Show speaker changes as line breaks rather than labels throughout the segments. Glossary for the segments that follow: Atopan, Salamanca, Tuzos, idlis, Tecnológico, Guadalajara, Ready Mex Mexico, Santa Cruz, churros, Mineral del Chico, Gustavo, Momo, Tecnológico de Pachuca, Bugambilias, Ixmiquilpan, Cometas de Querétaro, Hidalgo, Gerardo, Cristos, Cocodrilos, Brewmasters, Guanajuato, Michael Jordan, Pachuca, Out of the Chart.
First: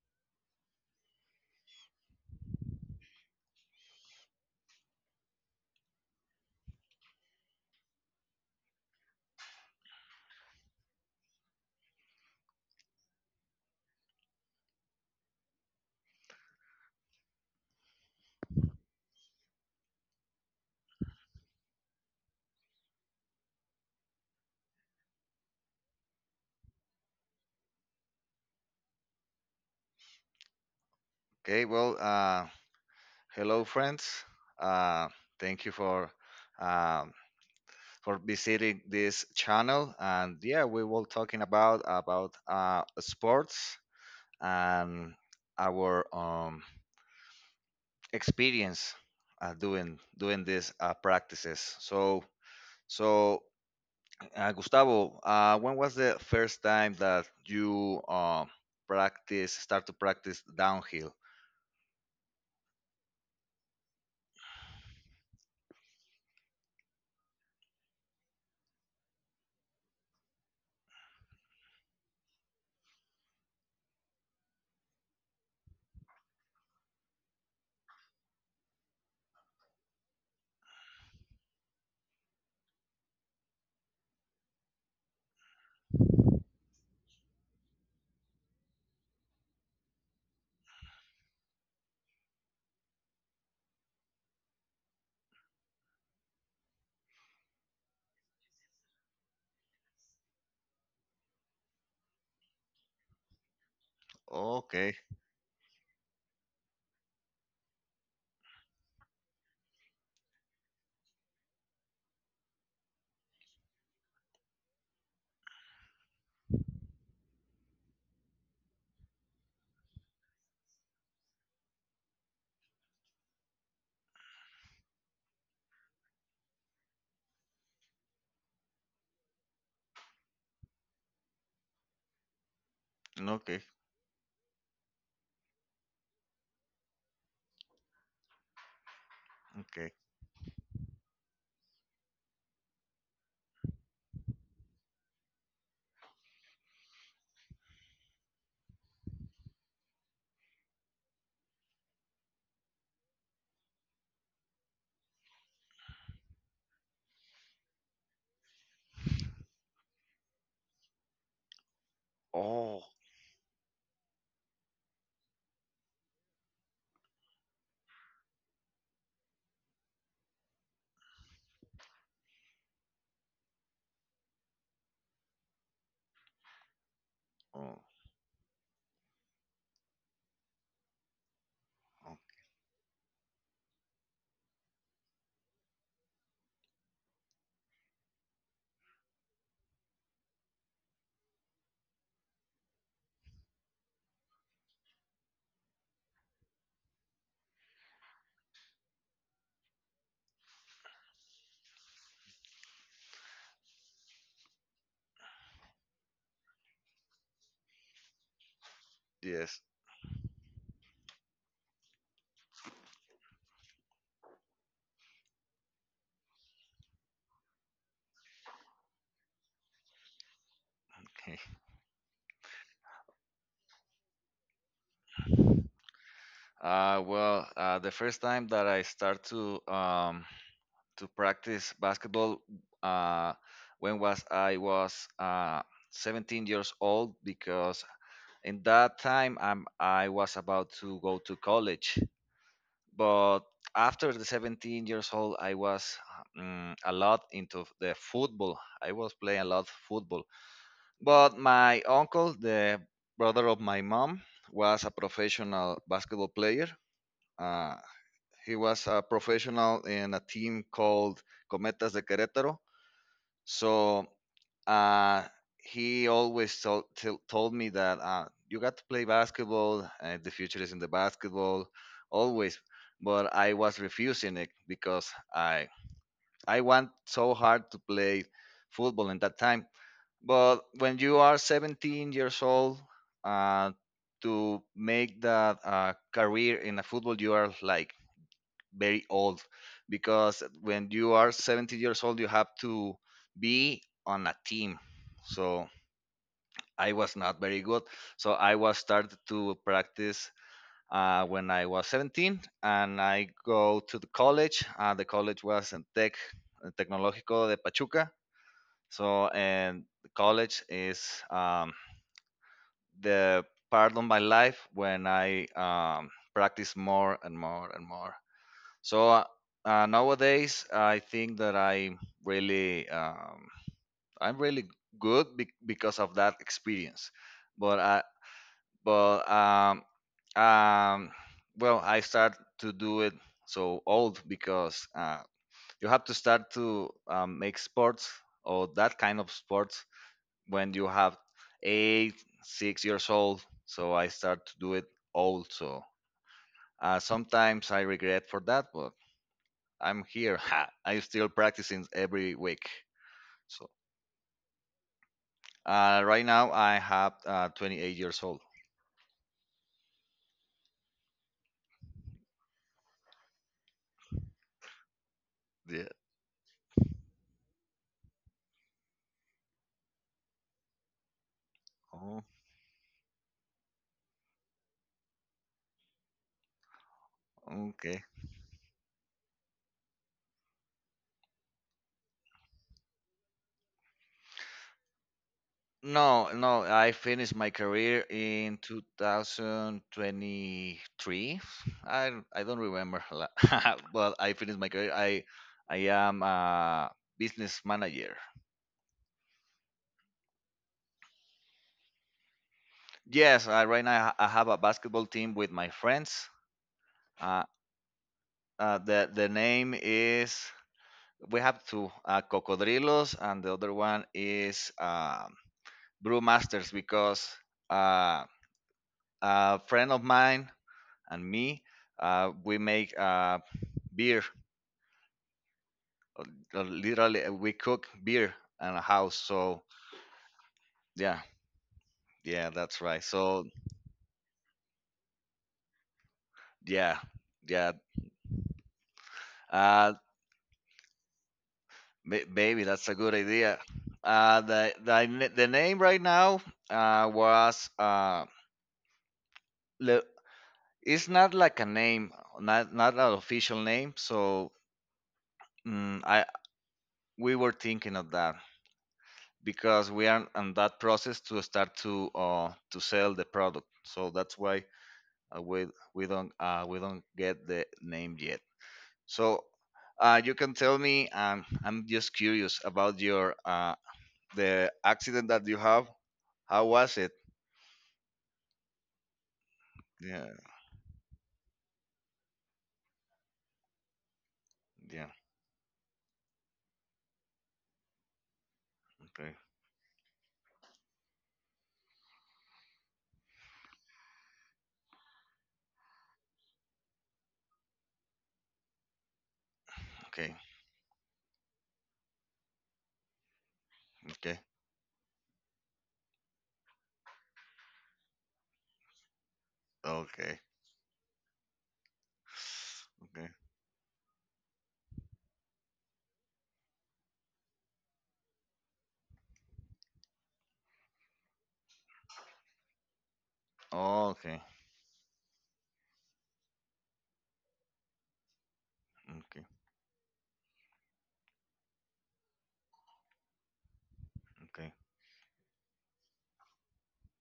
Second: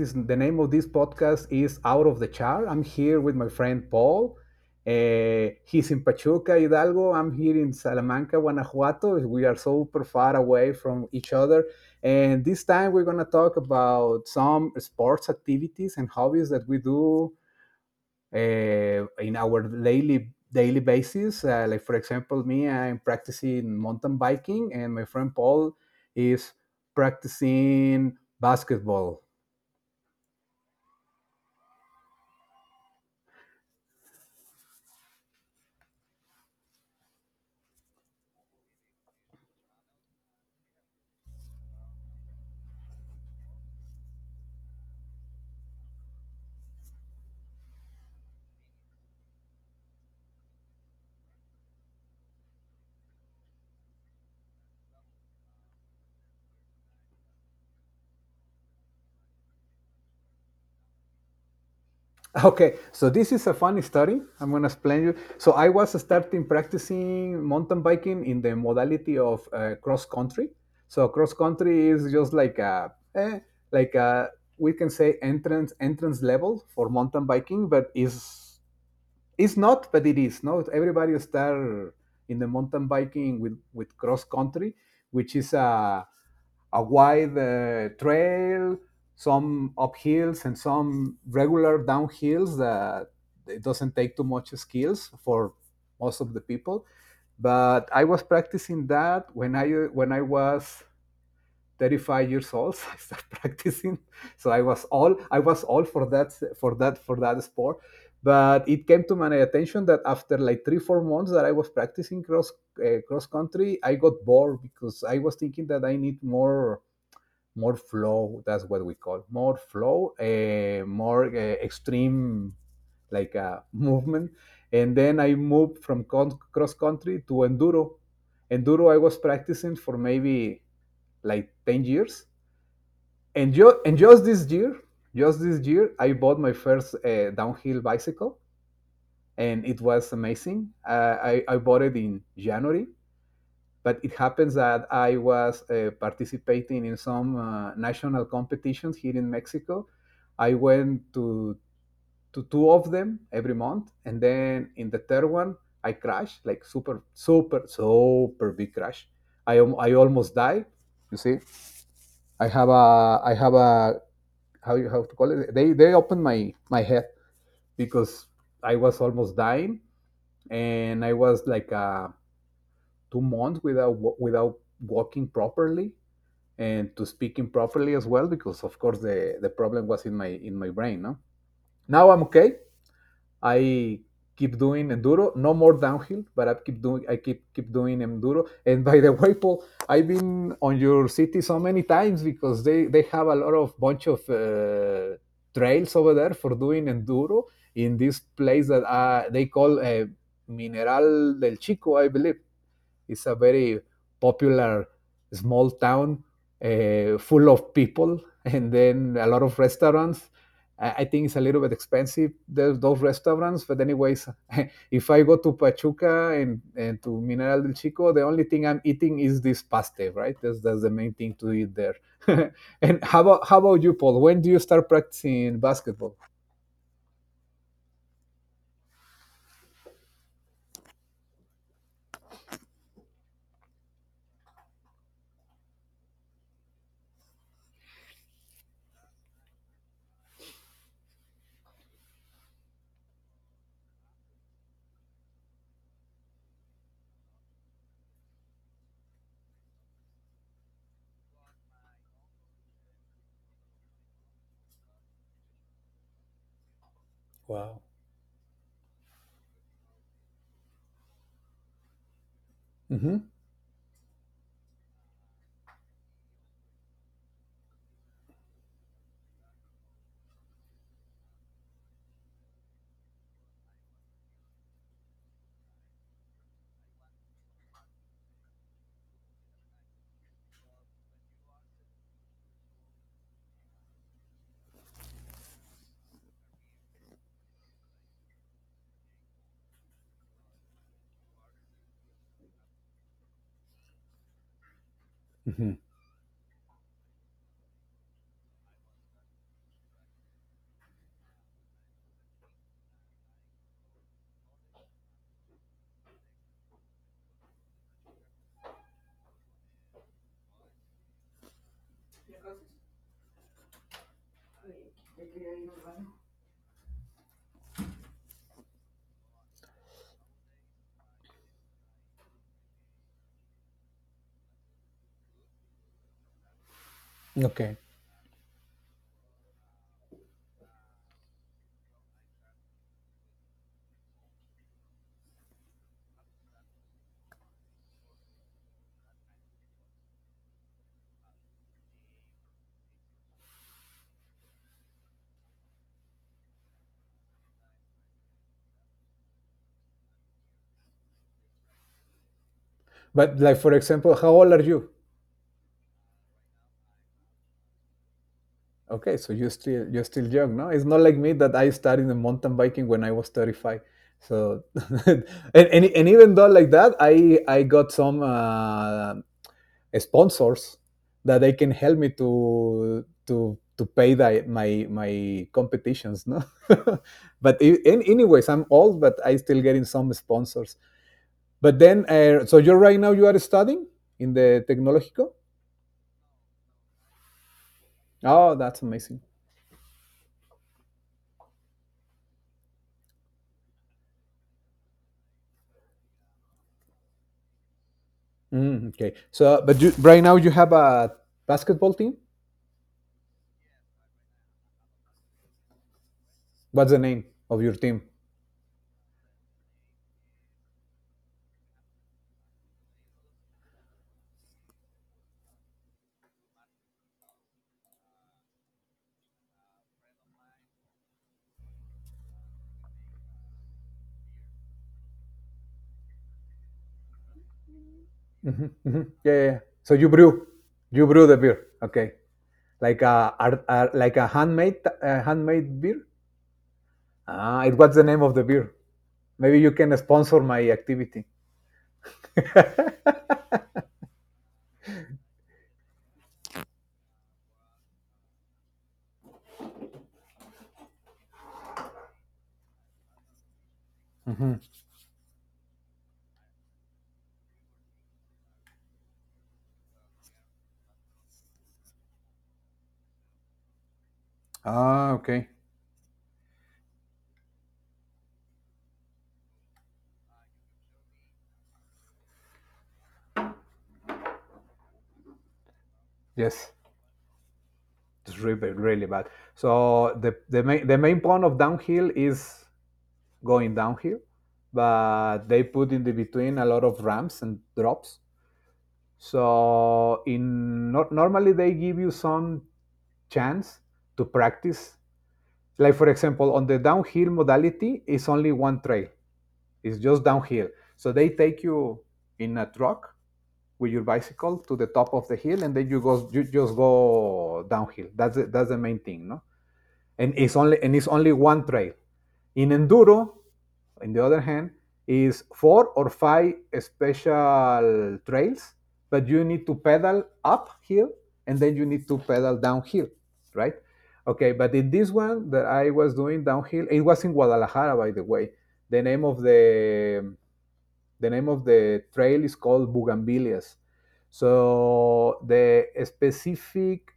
Is the name of this podcast is Out of the Chart. I'm here with my friend Paul. He's in Pachuca, Hidalgo. I'm here in Salamanca, Guanajuato. We are super far away from each other. And this time we're going to talk about some sports activities and hobbies that we do in our daily basis. Like for example, me, I'm practicing mountain biking, and my friend Paul is practicing basketball.
Okay, well, hello, friends. Uh, thank you um, for visiting this channel. And yeah, we will talking about sports and our experience, doing these practices. So, Gustavo, when was the first time that you practice start to practice downhill?
Okay, so this is a funny story. I'm gonna explain you. So I was starting practicing mountain biking in the modality of cross country. So cross country is just like a like a we can say entrance level for mountain biking, but is it's not, but it is. No, everybody start in the mountain biking with cross country, which is a wide trail, some uphills, and some regular downhills that it doesn't take too much skills for most of the people. But I was practicing that when I was 35 years old. So I started practicing, so
Okay,
I was all for that for that sport. But it came to my attention that after like 3 4 months that I was practicing cross country, I got bored because I was thinking that I need more flow. That's what we call more flow, more extreme, like movement. And then I moved from cross country to enduro. Enduro I was practicing for maybe like 10 years. And
okay,
just this year, I bought my first downhill bicycle, and it
okay.
was amazing. I bought it in January. But it happens that I was participating in some national competitions here in Mexico. I went to two of them every month, and then in the third one, I crashed like super super super big crash. I almost died, you see. I have
Oh.
a, how you have to call it, they opened my head because I was almost dying. And I was like 2 months without walking properly, and to speaking properly as well, because of course the problem was in my brain, no? Now
Oh,
I'm okay. I keep doing enduro, no more downhill, but I keep doing enduro. And by the way, Paul, I've been on your city so many times because they have a lot of bunch of trails over there for doing enduro in this place that they call, Mineral del Chico, I believe. It's a very popular small town, full of people, and then a lot of
yes.
restaurants. I think it's a little bit expensive, those restaurants. But anyways, if I go to Pachuca and to Mineral del Chico, the only thing I'm eating is this paste, right? That's the main
Okay.
thing to eat there. And how about you, Paul? When do you start practicing basketball?
Well, the first time that I start to practice basketball, uh, when was I was 17 years old, because in that time I was about to go to college. But after the 17 years old, I was a lot into the football. I was playing a lot football. But my uncle, the brother of my mom, was a professional basketball player. Uh,
Wow.
he was a professional in a team called Cometas de Querétaro.
Mm-hmm.
So uh, he always told me that you got to play basketball, the future is in the basketball, always. But I was refusing it because I I want so hard to play football in that time, but when you are 17 years old, uh, to make that career in a football, you are like very old, because when you are 17 years old, you have to be on a team. So
Mm-hmm.
I was not very good. So I was started to practice when I was 17, and I go to the college. The college was in Tech Tecnológico de Pachuca. So, and the college is um, the part of my life when I practice more and more and more. So nowadays, I think that I'm really good, because of that experience.
Okay.
But I but um, well, I start to do it so old, because you have to start to make sports, or that kind of sports, when you have 8, 6 years old. So I start to do it also. Sometimes I regret for that, but I'm here. Ha, I'm still practicing every week.
But, like,
So
for example, how old are you?
uh, right now I have 28 years old.
Okay, so you're still young, no? It's not like me, that I started in mountain biking when I was 35. So and,
Yeah.
and even though like that, I got some sponsors that they can help me
Oh,
to to pay the, my competitions, no? But in,
okay.
anyways, I'm old, but I still getting some sponsors. But then, so you're right now you are studying in the Tecnológico.
No, no, I finished my career
Oh,
in
that's amazing.
2023. I don't remember, but I finished my career. I am a business manager.
Mm, okay. So, but you, right now you have a basketball team.
Yes, right now I have a basketball team with my friends.
What's the name
Uh,
of your team?
the name is, we have two, Cocodrilos, and the other one is Brewmasters, because uh, a friend of mine and me, we make beer. Literally, we cook beer
Hmm,
in a
hmm.
house.
Yeah, yeah, yeah.
So
So you
yeah,
brew the beer. Okay,
yeah, that's
like
right.
a,
So
like a handmade beer.
yeah,
Ah, it
yeah.
what's the name of the beer? Maybe you can
Uh,
sponsor my activity.
Maybe that's a good idea. The name right now, uh, was uh, le- it's not like a name, not an official name. So, mm, I we were thinking of that, because we are on that process to start to sell the product. So that's why
Ah,
uh,
okay.
we we don't get the name yet. So you can tell me. I'm just curious about your the accident that you have. How
Yes,
was it?
it's really really bad. So
Yeah,
the main point of downhill is going downhill,
yeah,
but they put in the between a lot of ramps and drops.
okay,
So in not normally they give you some chance to practice. Like for example, on the downhill modality, it's only one trail. It's just
okay,
downhill. So they take you in a truck with your
okay,
bicycle to the top of the hill, and then you just go downhill. That's the main thing, no? And
okay,
it's only one trail. In
okay,
enduro, in the other hand, is four or five special trails, but you need to pedal uphill and then you need to pedal downhill, right?
okay, okay, okay,
Okay, but in this one that I was doing downhill, it was in Guadalajara, by the way. The name of
okay,
the the name of the trail is called Bugambilias.
okay, okay,
So the specific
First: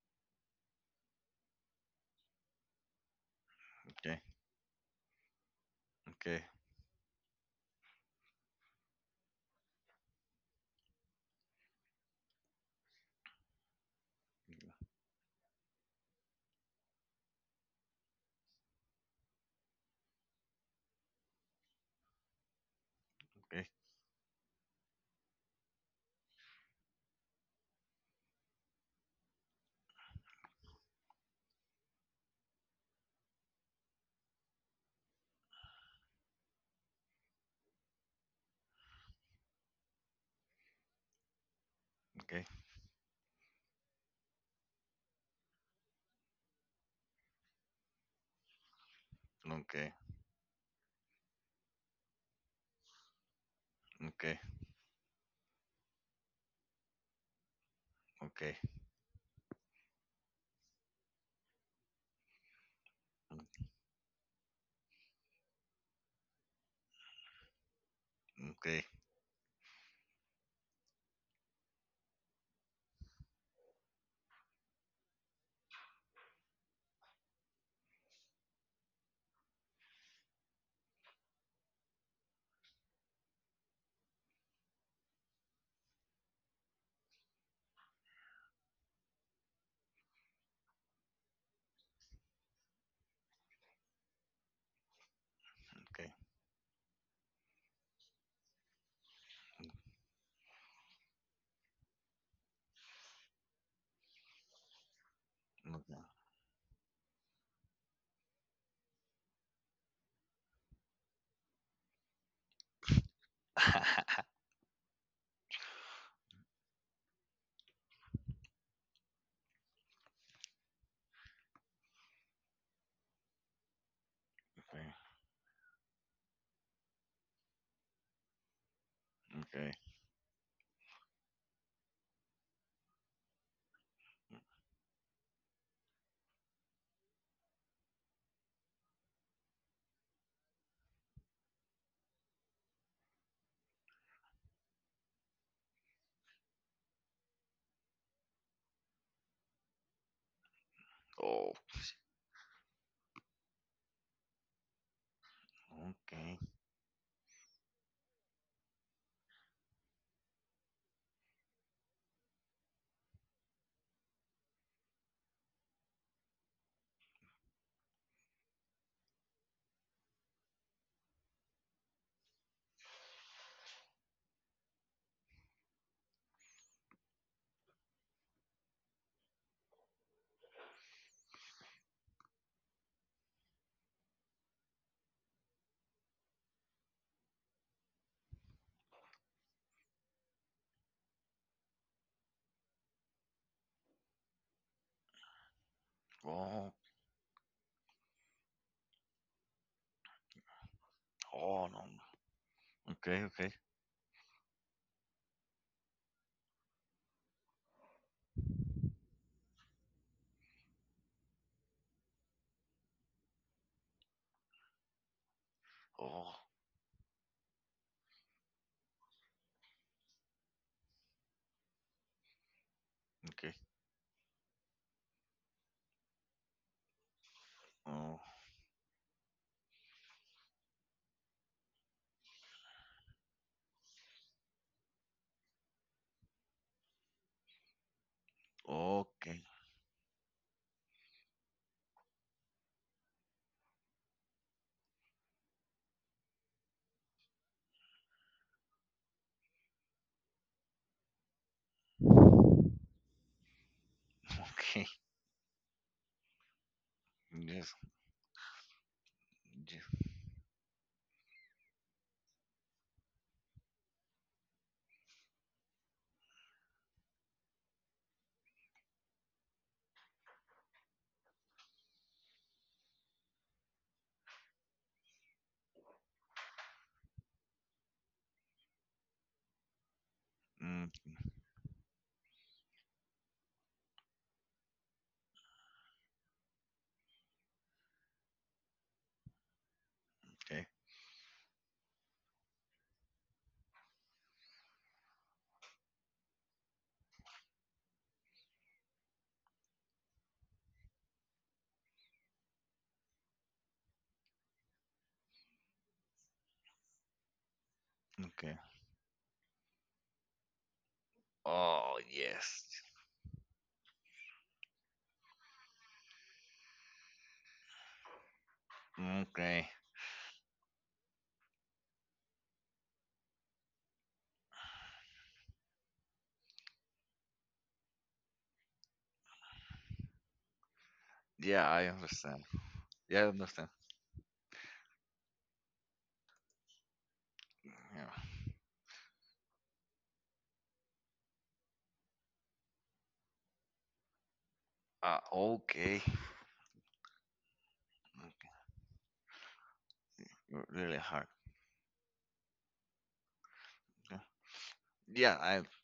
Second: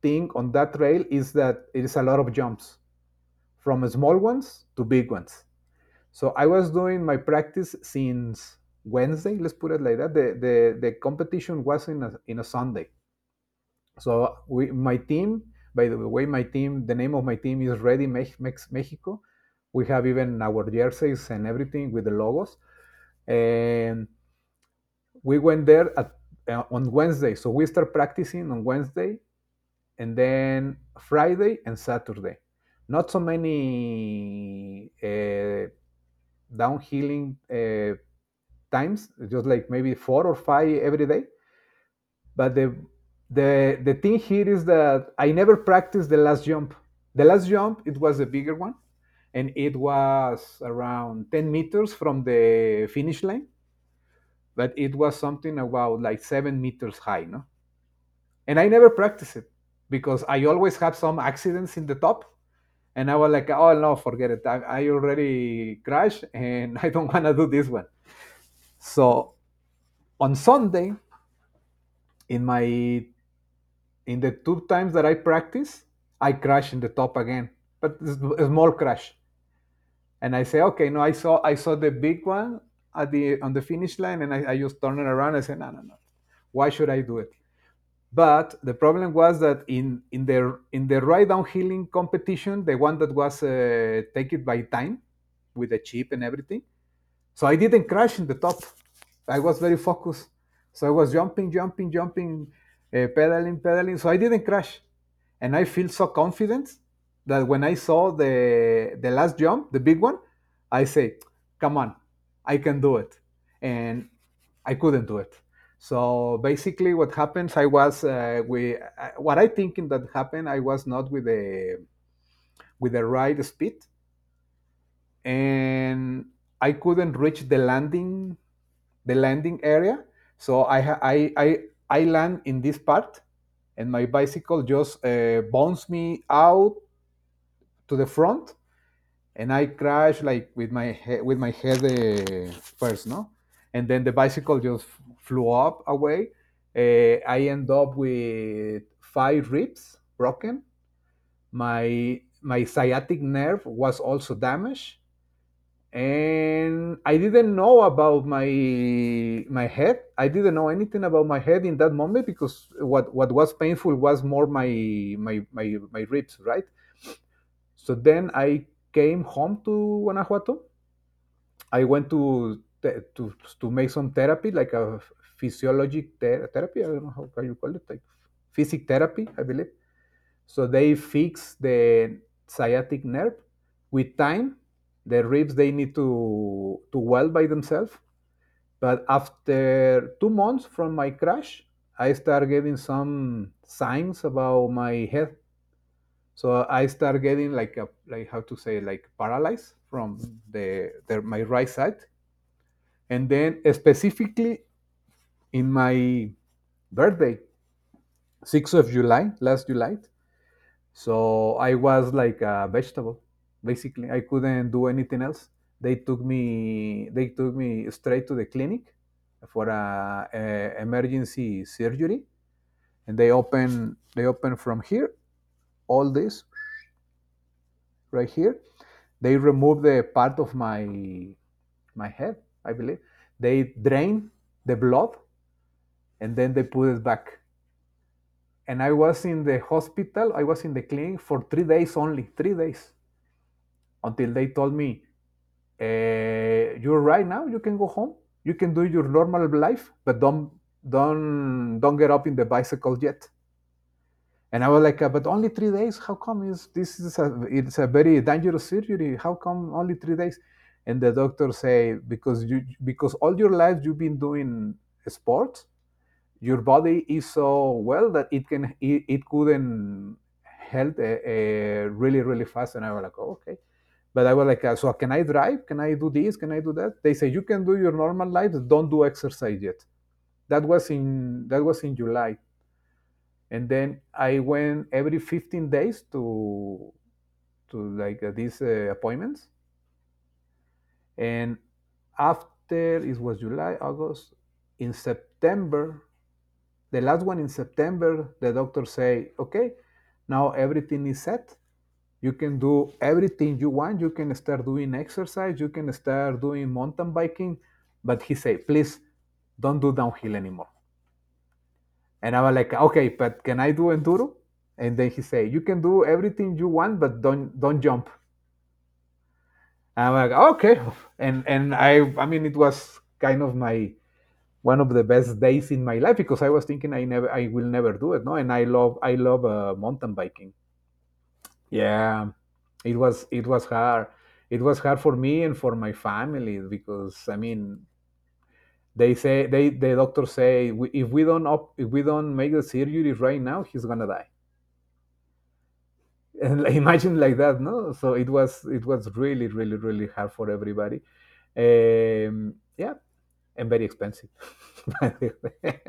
thing on that trail is that it is a lot of jumps, from
okay,
small
okay,
ones to big ones. So
okay,
I was doing my practice since Wednesday, let's put it like that. The competition was in a Sunday. So we my team, by the way, my team, the name of my team is Ready Mexico. We have even our jerseys and everything with the logos. And we went there at, on Wednesday. So we start practicing on Wednesday and then Friday and Saturday. Not so many downhilling times, just like maybe four or five every day.
okay, okay, okay, okay,
But the the thing here is that I never practiced the last jump. The last jump it was the bigger one, and it was around 10 meters from the finish line. But it was something about like 7 meters high, no? And I never practiced it because I always have some accidents in the top. And I was like, oh no, forget it. I already crashed, and I don't want to do this one. So on Sunday, in my in the two times that I practice, I crash in the top again, but it's a small crash. And I say, okay, no, I saw the big one at the on the finish line, and I just turn it around. I say, no, no, no, why should I do it? But the problem was that in the ride downhilling competition, the one that was take it by time with the chip and everything, so I didn't crash in the top. I was very focused. So I was jumping, jumping, jumping, pedaling, pedaling. So I didn't crash. And I feel so confident that when I saw the last jump, the big one, I say, come on, I can do it. And
okay,
I couldn't do it. So basically, what happens, I was what I thinking that happened, I was not with the right speed, and I couldn't reach the landing
okay,
area. So I land in this part, and my bicycle just bounces me out to the front, and I crash like with my head first, no, and then the bicycle just flew up away. I end up with five ribs broken.
oh,
My sciatic nerve was also damaged,
okay,
and I didn't know about my head. I didn't know anything about my head in that moment, because what was painful was more my my ribs, right? So then I came home to Guanajuato. I went to to to make some therapy, like a physiologic therapy, I don't know how you call it, like physic therapy, I believe. So they fix the sciatic nerve with time. The ribs they need to weld by themselves. But after 2 months from my crash, I start getting some signs about my head. So
oh,
I start getting like a, like how to say, like paralyzed from the my right
oh, no,
side. And
okay, okay,
then specifically in my birthday, 6th of July, last July, so I was like a vegetable, basically. I couldn't do anything else.
oh,
They took me straight to the clinic for a emergency surgery, and
okay,
they open from here, all this,
oh,
right here. They remove the part of my head, I believe. They drain the blood, and then they put it back. And I was in
okay,
the hospital, I was in the clinic for 3 days only, 3 days until they told me, you're right. Now you can go home, you can do your normal life, but don't get up in the bicycle yet. And I was
okay,
like, but only 3 days, how come? is this is a it's
yes,
a very dangerous surgery, how come only
yes,
3 days? And the doctor say, because all your life you've been doing sports, your body is so well that it couldn't help really really fast. And I was like, oh, okay. But I was like, so can I drive? Can I do this? Can I do that? They say, you can do your normal life, don't do exercise yet. That
mm,
was in that was in July, and then I went every 15 days to like these appointments.
okay,
And after it was July, August, in September, the last one in September, the doctor say, okay, now everything is set. You can do everything you want, you can start doing exercise, you can start doing mountain biking, but he said,
okay,
please, don't do downhill anymore.
oh,
And I was
yes.
like, okay, but can I do enduro? And then he said, you can do everything you want but don't jump.
Okay.
And I'm like, okay. And I mean it was kind of my one of the best days in my life because I was thinking I will never do it, no. And I love mountain biking.
Yeah, I
Yeah,
understand.
it
Yeah,
was
I
it was
understand.
hard. It was hard for me and for my family because I mean
Yeah.
the doctors say, "If we don't make the surgery right now, he's gonna die."
Okay.
And, like, imagine like that, no, so it was
Okay.
it was really really really hard for everybody.
Really hard.
Yeah. And very
Yeah,
expensive, by the
yeah, I
way.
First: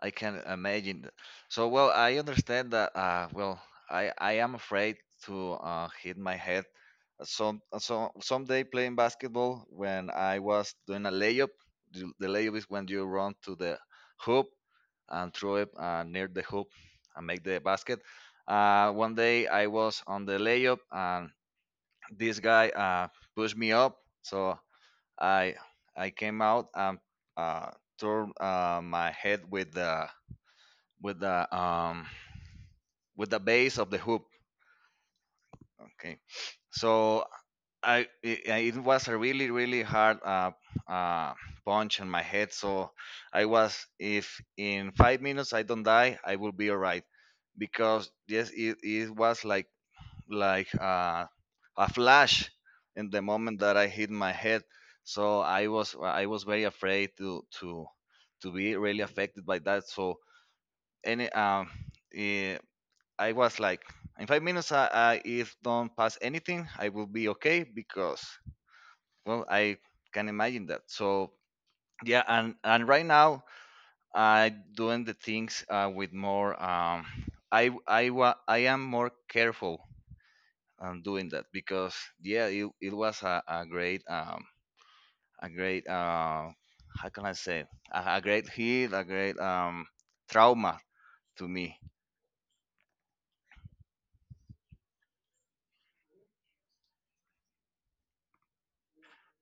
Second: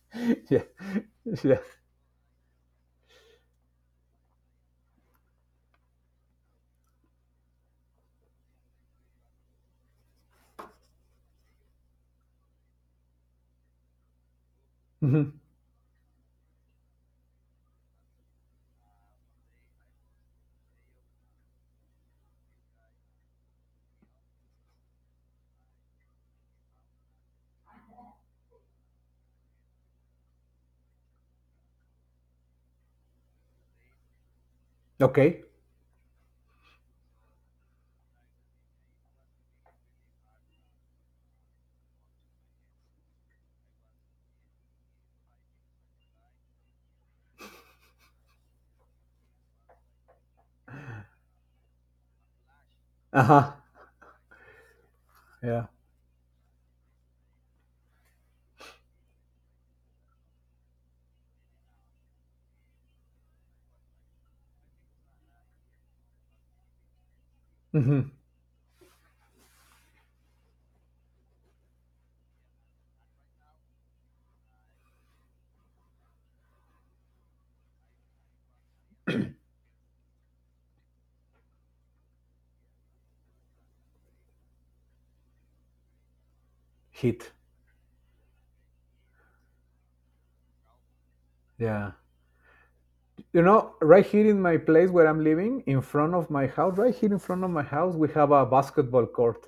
I can
Yeah,
imagine that.
yeah.
So well, I understand that. Well, I am afraid to hit my head. Some So someday playing basketball, when I was doing a layup. The layup is when you run to the hoop and
Mhm.
throw it near the hoop and make the basket. One day I was on the layup, and this guy pushed me up, so I I came out and uh, turned my head with the, with the um, with the base of the hoop.
Okay.
Okay, so I it, it was a really really hard, uh, punch in my head. So I was, if in 5 minutes I don't die, I will be alright, because yes, it was like, like uh, a flash in the
Uh-huh.
moment that I hit my head. So
Yeah.
I was very afraid to be really affected by that. So, any um eh, I was like, in 5 minutes, I if don't pass anything I will be okay,
Mhm.
because well, I can imagine that. So yeah, and right now I doing the things with more, I am more careful, and doing that, because yeah, it was a great, a great, how
Hit.
can I say, a great hit, a great trauma to me.
Yeah. You know, right here in my place where I'm living, in front of my house, right here in front of my house, we have a basketball court,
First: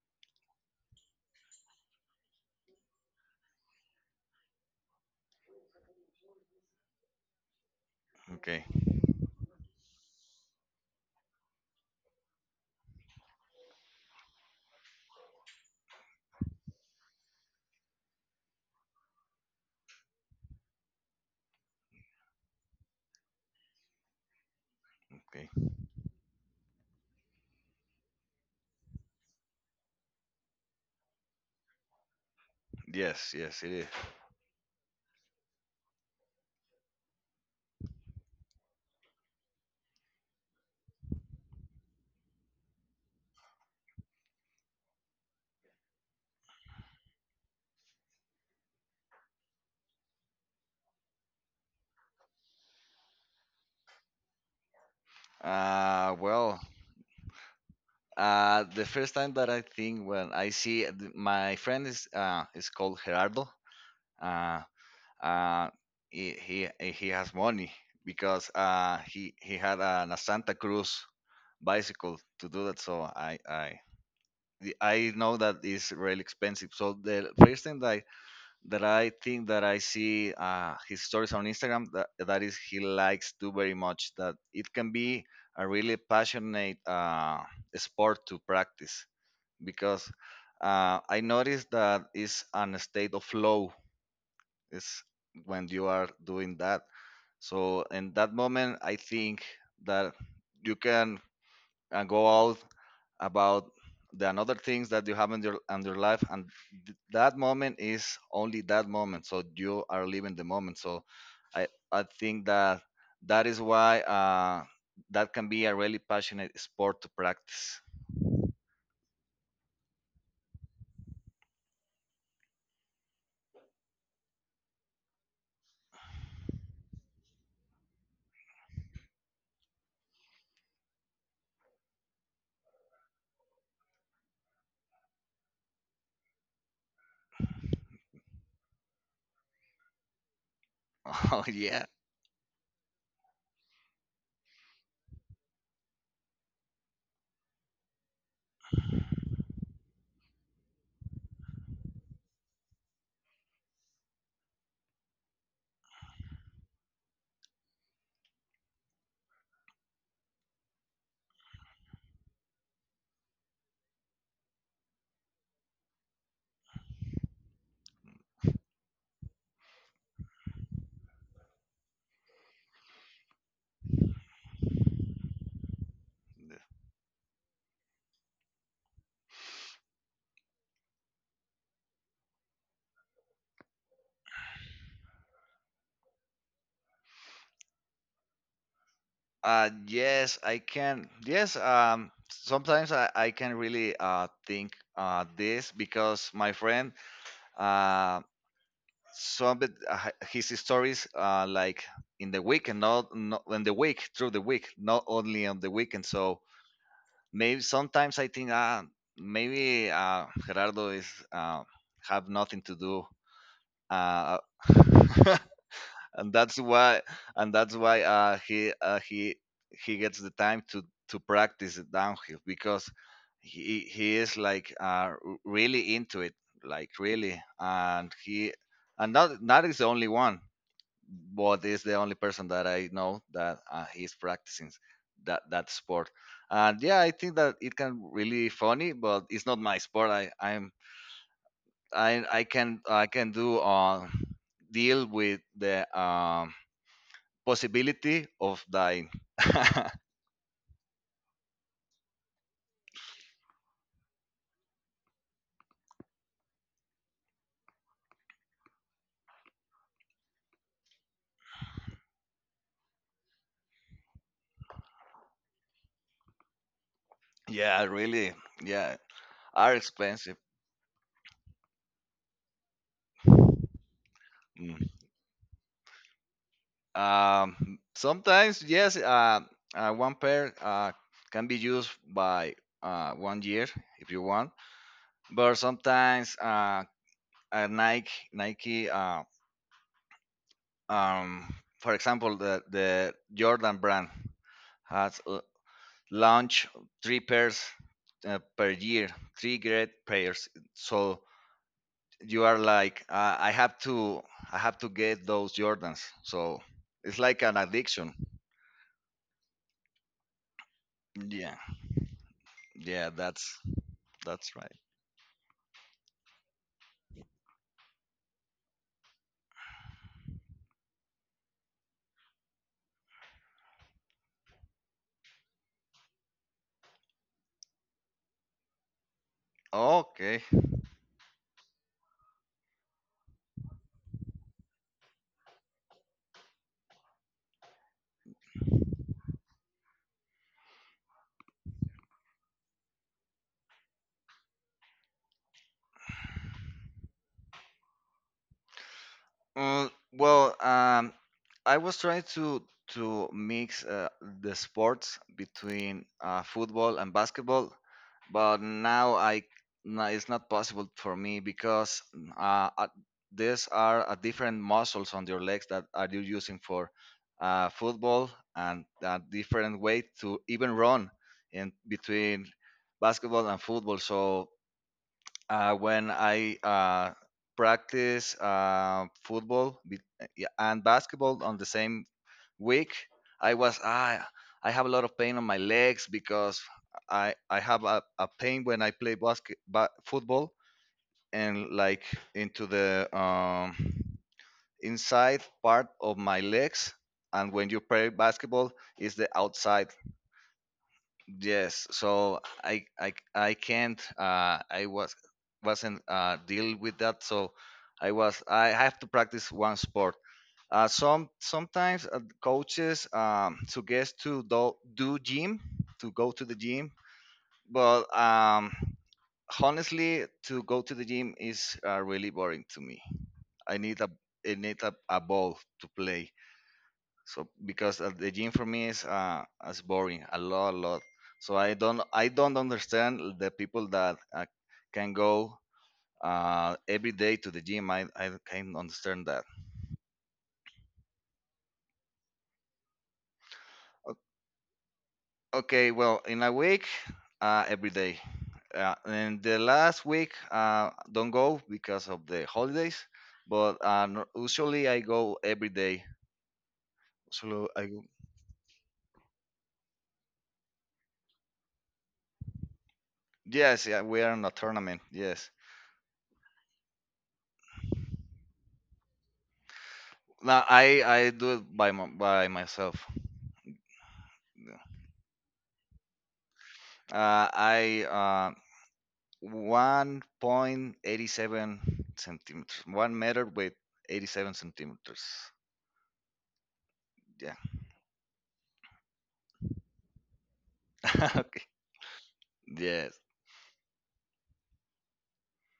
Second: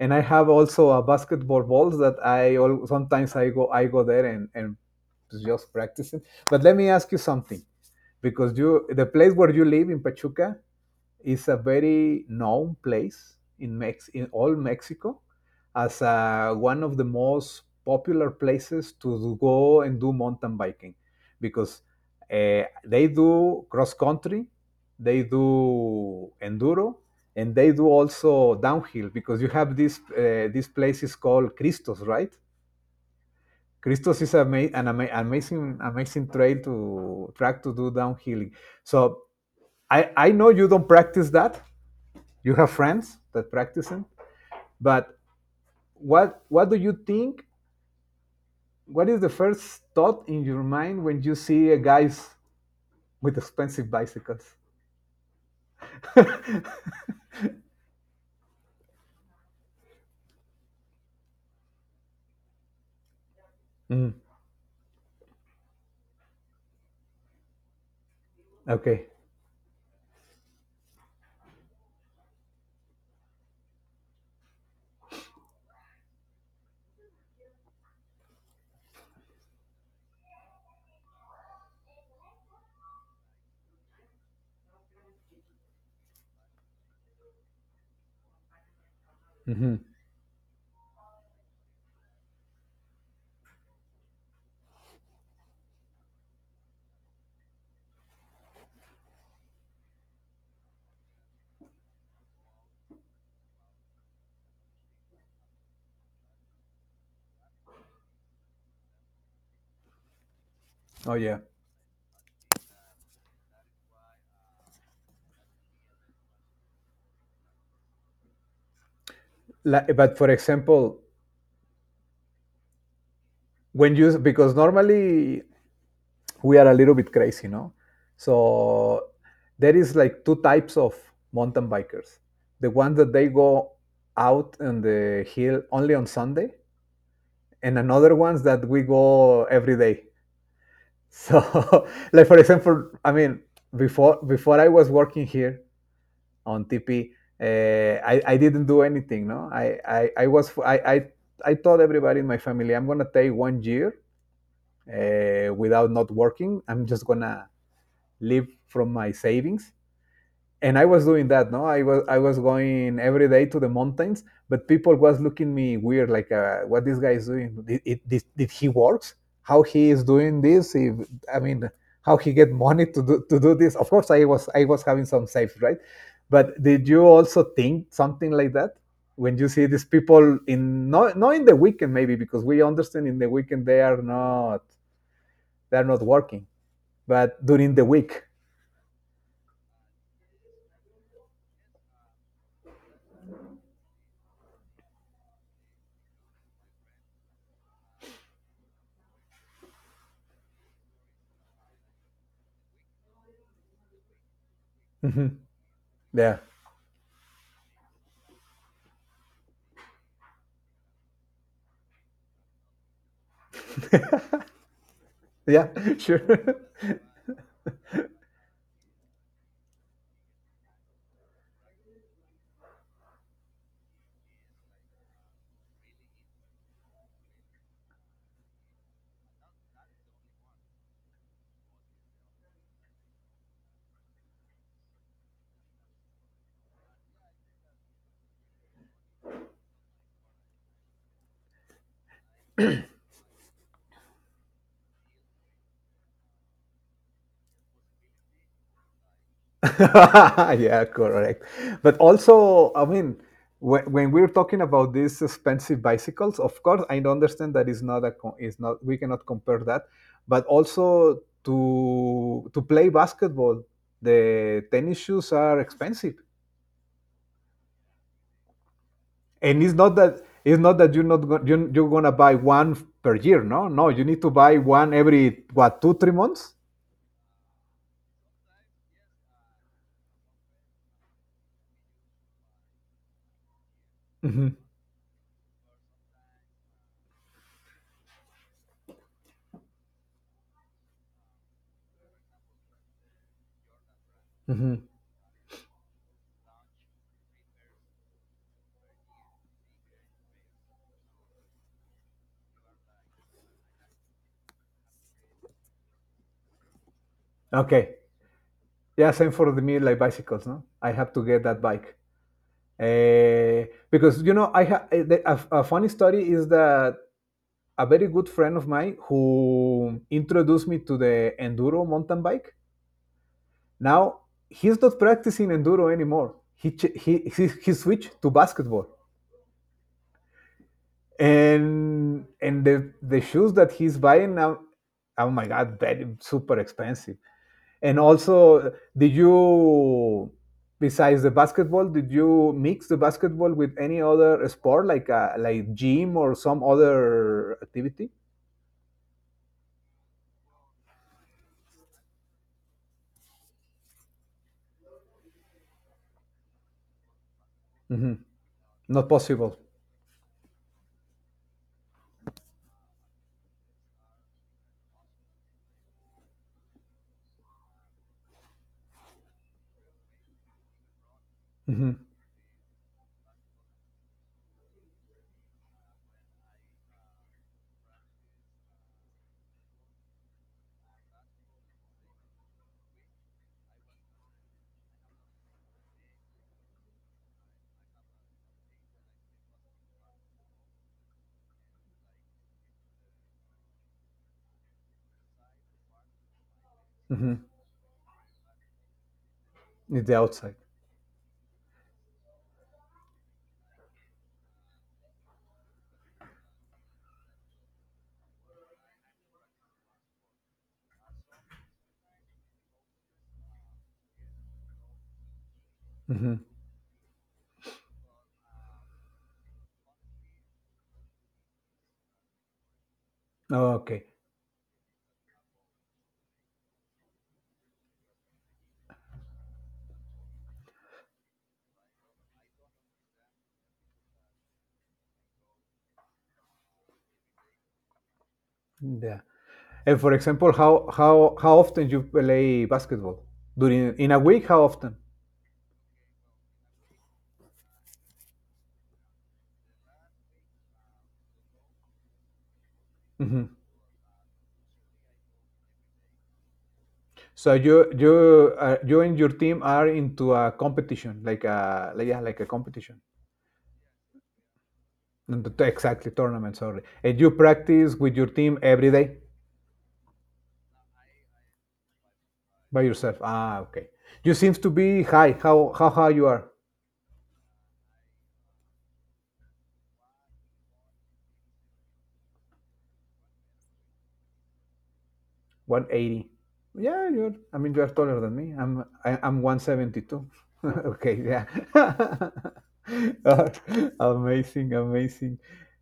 and I have also a basketball balls that sometimes I go there and just practicing. But let me ask you something, because
Okay,
you the place where you live in Pachuca is a very known place in all Mexico as one of the most popular places to go and do mountain biking, because they do cross country, they
okay,
do enduro, and they do also downhill because you have this place is called Cristos, right?
yes, yes, it is.
Cristos is an amazing amazing trail to track to do downhilling. So I know you don't practice that, you have friends that practice them, but what do you think, what is the first thought in your mind when you see a guys with expensive bicycles?
Well, the first time that I think when I see, my friend is called Gerardo.
Mm.
Uh, uh, he has money, because uh
Okay.
he he had a Santa Cruz bicycle to do that. So I know that is really expensive. So the first thing that I think, that I see his stories on Instagram, that is he likes to very much, that it can be a really passionate sport to practice,
Mm-hmm.
because I noticed that, is it's an state of flow, is when you are doing that. So in that moment, I think that you can go out about the another things that you have in your life, and that moment is only that moment, so you are living the moment. So
Oh, yeah.
i I think that that is why that can be a really passionate sport to practice.
Like, but for example, when you because normally we are a little bit crazy, no, so there is like two types of mountain bikers: the ones that they go out on the hill only on Sunday, and another ones that we go every day.
Oh
So,
yeah.
like for example, I mean, before I was working here on TP, uh, I didn't do anything. No, I was I told everybody in my family I'm gonna take one year without not working. I'm just gonna live from my savings, and I was doing that. No, I was going every day to the mountains, but people was looking me weird, like, "What this guy is doing? Did he works? How he is doing this? If, I mean, how he get money to do this? Of course, I was having some safe, right?" But did you also think something like that when you see these people in not not in the weekend, maybe because we understand in the weekend they are not working, but during the week,
Yes, I can, yes, sometimes I can really think this, because my friend, um some of his stories, like, in the week, and not, not in the week, through the week, not only on the weekend.
yeah,
So maybe sometimes I think, maybe Gerardo is have nothing to do. uh,
yeah, sure.
and that's why and that's why he gets the time to practice the downhill, because he is like, really into it, like, really, and not is the only one, but is the only person that I know that is practicing that sport. And yeah, I think that it can really funny, but it's not my sport. I can I can do deal with the possibility of dying.
Yeah, correct. But also, I mean, when we're talking about these expensive bicycles, of course, I understand that is not we cannot compare that, but also to play basketball, the tennis shoes are expensive,
Yeah, really. Yeah,
and
are
it's not that
expensive.
it's not that you're not go, you you're gonna buy one per year, no, no, you need to buy
Mm.
one every what 2 3 months.
Sometimes yes, one pair can be used by one year if you
Hmm.
want, but sometimes Nike um for example, the Jordan brand
Hmm.
has launched three pairs per year, three great pairs. So you are like, I have to get those Jordans. So it's like an
Okay.
addiction.
Yeah, same for the me like bicycles, no? I have to get
Yeah,
that bike.
yeah, that's
Uh, because
that's
I
right.
have a funny story is that a very good friend of mine who introduced me to the enduro mountain bike. Now he's not practicing enduro anymore. He ch- he switched to basketball,
Okay.
and the shoes that he's buying now, oh my god, very super expensive. And also, did you, besides the basketball, did you mix the basketball with any other sport, like gym or some other activity?
Uh, well, I was trying to mix the sports between football and basketball,
Hmm.
but
Not
now I
possible.
no, it's not possible for me, because uh, uh, these are different muscles on your legs that are you using for football, and a different way to even run in
Hmm.
between basketball and football. So when I practice football, yeah, and basketball on the same week, I was ah, I have a lot of pain on my legs, because I have a pain when I play football, and like, into the inside part of my legs.
Hmm.
And when you play basketball, is the outside.
It's the outside.
Yes, so I can't. I wasn't deal with that. So I have to practice one sport. Sometimes coaches suggest to
Hmm.
go to the gym, but honestly, to go to the gym is really boring to me. I need
Okay.
a I need a ball to play. So because the gym for me is boring a lot a lot. So I don't understand the people that can go every day to the gym. I can't
Yeah.
understand that.
And for example, how often you play basketball during in a week? How often?
Okay, well, in a week, every day. And the last week, don't go because of the holidays,
Hmm.
but usually I go every day.
So
So
you
I go.
you uh, you and your team are into a competition, yeah, like a competition.
Yes, yeah, we are in a tournament. Yes.
Exactly, tournament, sorry. And you practice with your team every day
Now I do it by by
by
myself.
yourself. Ah, okay. You seems to
Yeah.
be high. How high you are?
I 1.87 centimeters, 1 meter with 87 centimeters.
180. Yeah, you're I
Yeah.
mean you are taller than me. I'm 172. Okay, yeah.
okay. Yes.
Uh, Amazing, amazing.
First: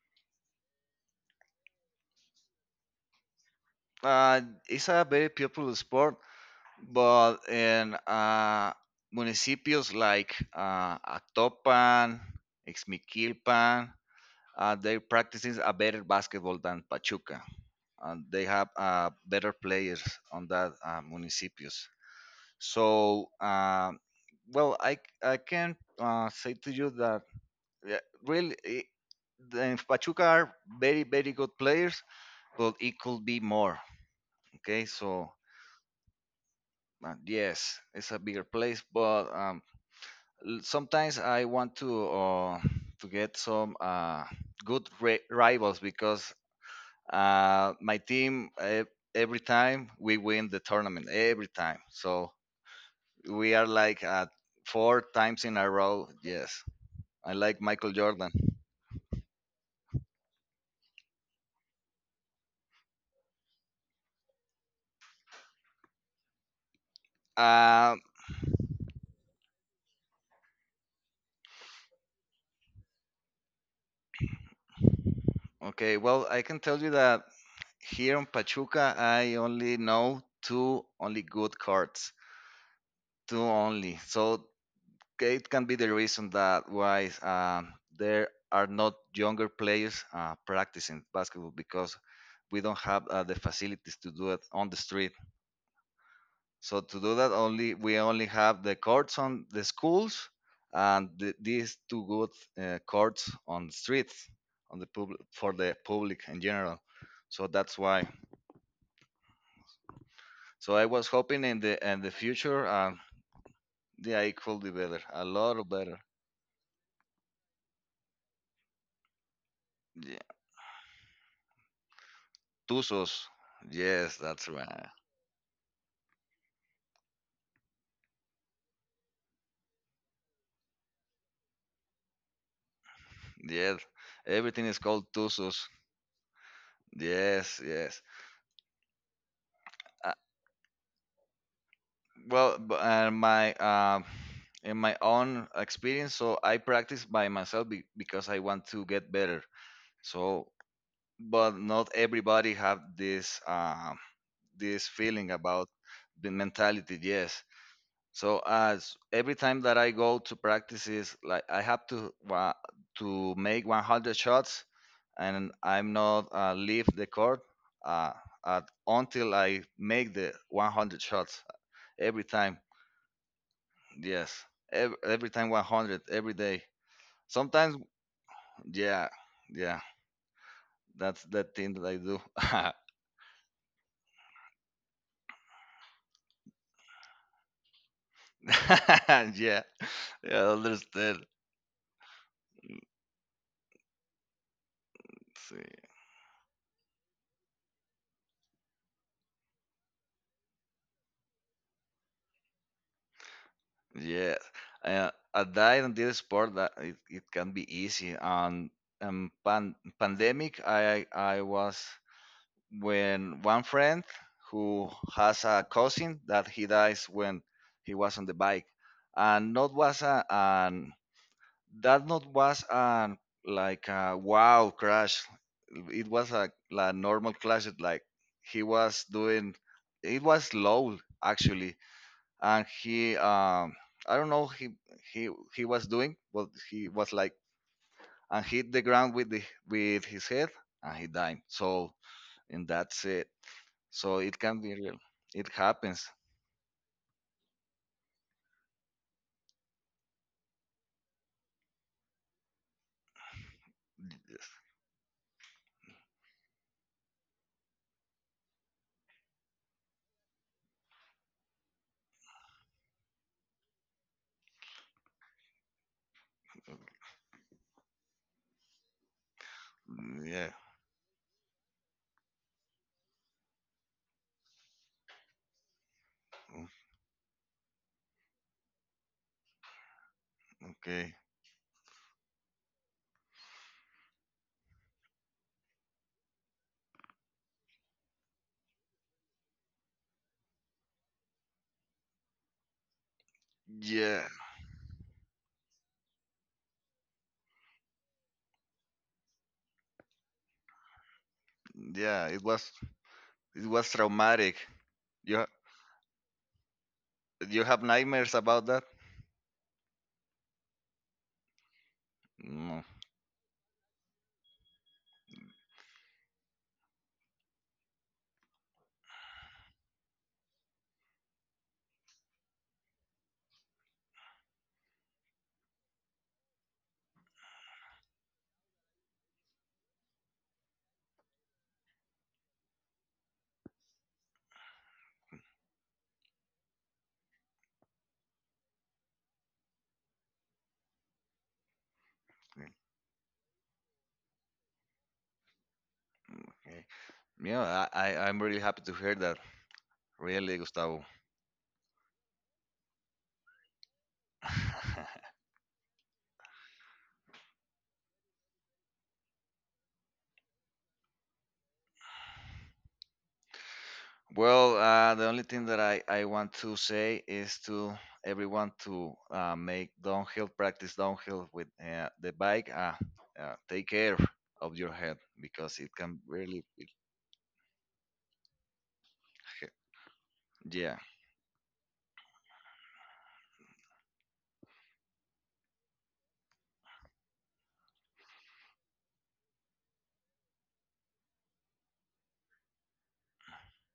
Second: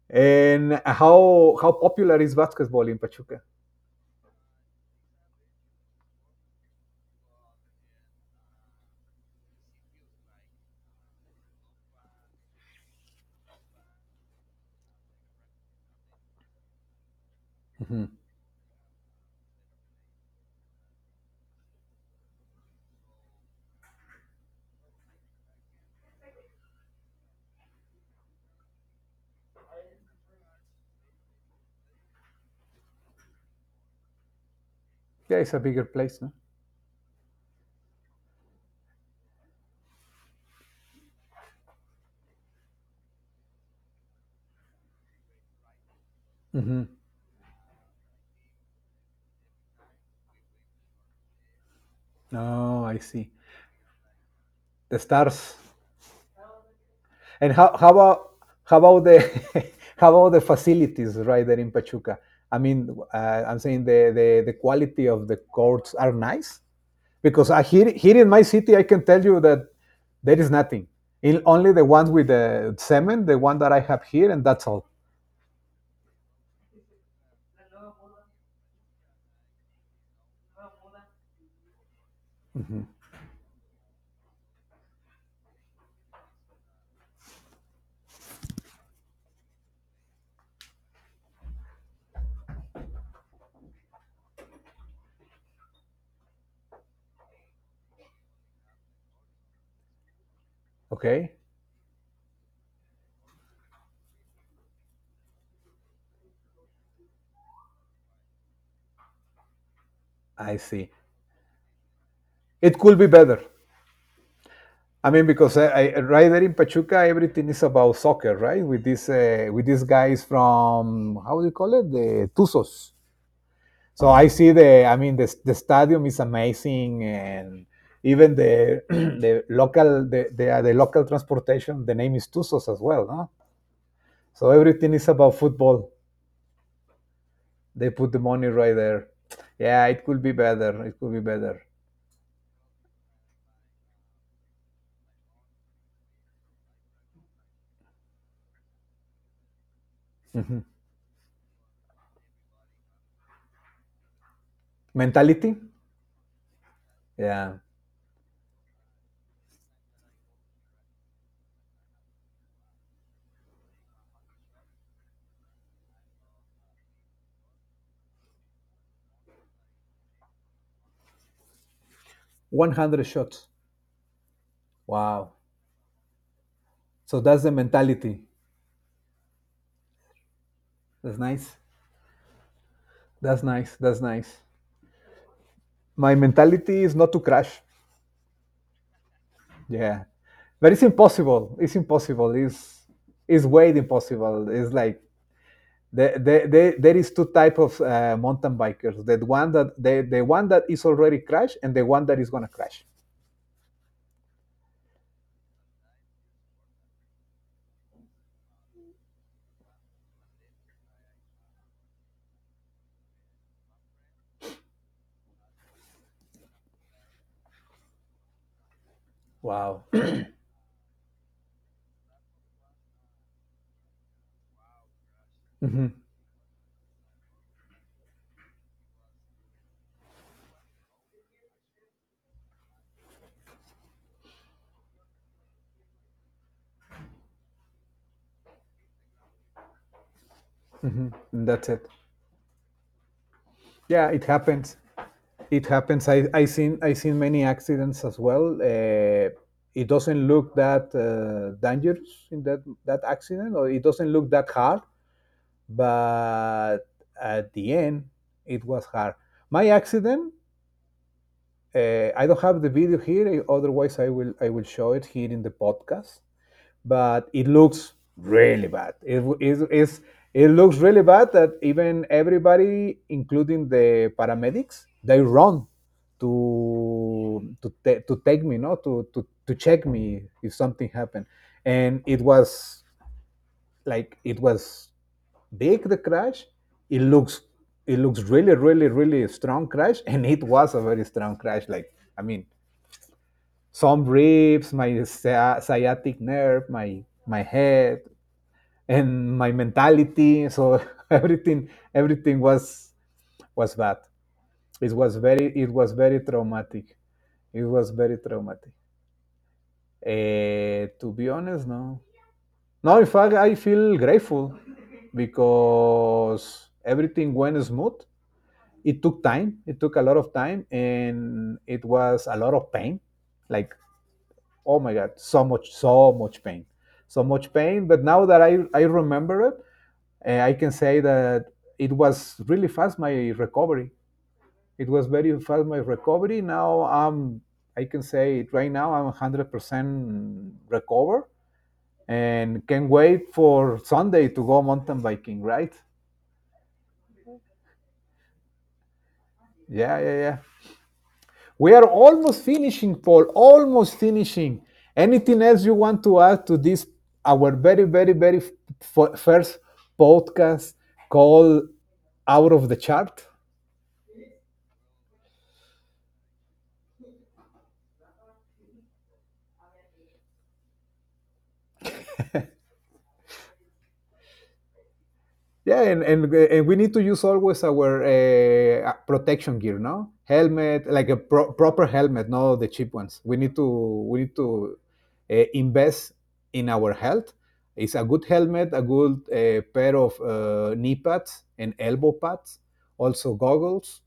And how popular is basketball in Pachuca?
Uh, it's a very popular sport, but in municipios like Atopan, Ixmiquilpan, they're practicing a better basketball than Pachuca.
Mhm.
And they have better players on that municipios. So, uh, well, I, I can say to you that yeah, really i- the in Pachuca are very, very good players, but it could be more. Okay,
Yeah,
so
it's a bigger place, no?
yes, it's a bigger place, but sometimes I want to get some good rivals because
Mm-hmm.
my team every time we win the tournament every time. So
Oh, I see.
we are like
The
four times
stars.
in a row. Yes, I
And
like Michael Jordan.
how about the how about the facilities right there in Pachuca? I mean, I'm saying the quality of the courts are nice because I, here
Uh,
here in my city, I can tell you that there is nothing. Only the ones with the cement, the one that I have here, and that's all.
okay, well, I can tell you that here in Pachuca I only know two only good cards, two only. So okay, it can be the reason that why there are not younger players practicing basketball because we don't have the facilities to do it on the street. So to do that, only we only have the courts on the schools and
Okay,
these two good courts on the streets on the public for the public in general. So that's why.
I
So I
see.
was hoping in the future,
It could be better.
yeah, it could be better,
I
a
mean, because
lot better.
right there in Pachuca, everything is about soccer, right? With these
Yeah.
guys from, how do you call it, the Tuzos.
Tuzos,
So
yes,
I
that's
see the,
right.
I mean, the stadium is amazing, and even the the local transportation. The name is Tuzos as well, no?
Yes,
So
everything is
everything is
called
about
tusus.
football.
Yes,
They
yes.
put the money right there. Yeah, it
Uh,
could be better. It could be better.
my in my own experience, so I practice by myself because I want to get better. So, but not everybody have this this feeling
Mentality.
about the mentality. Yes,
Yeah,
so as every time that I go to practices, like I have to to make 100 shots, and I'm not leave the court uh, until I make the 100 shots every time.
100 shots.
Yes, every
Wow.
time 100 every day.
So that's the
Sometimes,
mentality.
yeah, yeah,
That's
that's the
nice.
thing that I do.
That's nice. That's nice. My mentality is not to crash.
Yeah, yeah,
Yeah,
I
but it's
understand.
impossible. It's impossible. It's way impossible. It's like
Sí.
there is two type of mountain bikers. The one that the one that is already crashed, and the one that is gonna crash.
Yes. A diet and did sport that it can be easy. And pandemic, I was when one friend who has a cousin that he dies when he was on the bike, and not
Wow.
was a an that not was an like a wow crash.
And
It was a like normal crash. Like he was doing. It was low actually and he I don't know, he he was doing but he was like and hit the ground with the with his head and he died.
that's
So
it.
and that's it,
Yeah,
so
it
it can be
happens.
real. It
It
happens.
happens. I seen many accidents as well. It doesn't look that dangerous in that accident, or it doesn't look that hard. But at the end, it was hard. My accident. I don't have the video here. Otherwise, I will show it here in the podcast. But it looks really bad. It is
Mm, yeah.
it looks really bad that even everybody, including the paramedics, they run
Mm,
to take me, no, to check me if something
okay.
happened. And it was, like, it was big, the crash. It looks it looks really really really strong crash, and it was a very strong crash. Like I mean, some
Yeah,
ribs, my sciatic nerve, my head, and my mentality. So everything
yeah,
everything
it was,
was
it
was
was
bad.
traumatic.
It was
you
very
ha-
it was very traumatic. It
you have
was very
nightmares about
traumatic.
that?
To be honest, no.
No.
No, in fact, I feel grateful because everything went smooth. It took time. It took a lot of time, and it was a lot of pain. Like, oh my god, so much, so much pain, so much pain. But now that I remember it, I can say that it was really fast my recovery. It was very fast my recovery. Now I can say it right now, I'm 100% recovered, and can wait for Sunday to go mountain biking, right?
Okay. Yeah, I'm really happy to hear that,
Yeah, yeah, yeah.
really, Gustavo.
We are almost finishing, Paul, almost finishing. Anything else you want to add to this, our very, very, very first podcast called Out of the Chart?
Well, the only thing that I want to say is to everyone to make downhill, practice downhill with the bike. Take care of your head
Yeah,
because it
and, and
can
and we
really,
need to
it,
use always our protection gear, no? Helmet,
yeah,
like a proper helmet, not the cheap ones. We need to invest in our health. It's a good helmet, a good pair of knee pads and elbow pads, also goggles,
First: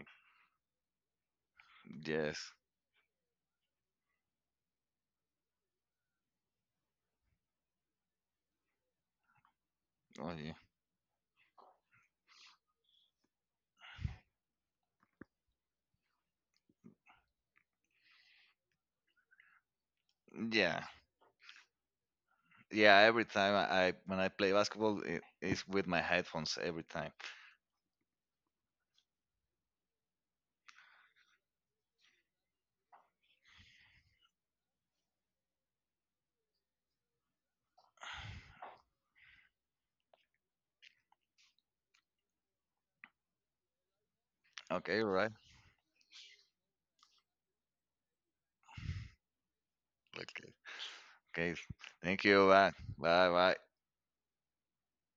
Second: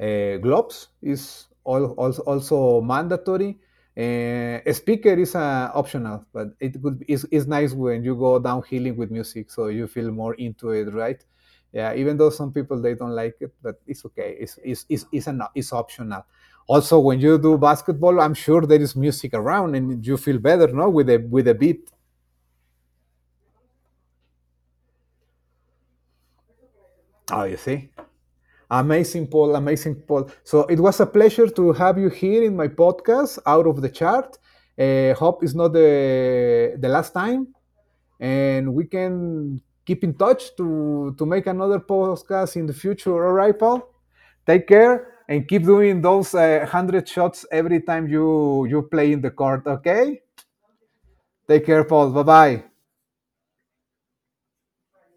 gloves is al- also,
yes,
also mandatory. A speaker is optional, but it could is nice when you go down healing with music, so you feel
oh,
more
yeah,
into it, right? Yeah, even though some people they don't like it, but it's okay. It's optional. Also, when you do basketball, I'm sure there is music around, and you feel better,
yeah,
no, with a beat.
yeah. Every time I when I play basketball, it is with my headphones every time.
Oh, you see. Amazing, Paul. Amazing, Paul. So it was a pleasure to have you here in my podcast, Out of the Chart. Hope it's not the last time, and we can keep in touch to make another podcast in the future. All right, Paul? Take
Okay, all
care
right,
and keep doing those 100 shots every time you play in the court, okay?
okay, okay.
Take care, Paul. Bye
Thank you.
bye.
Bye, bye, bye.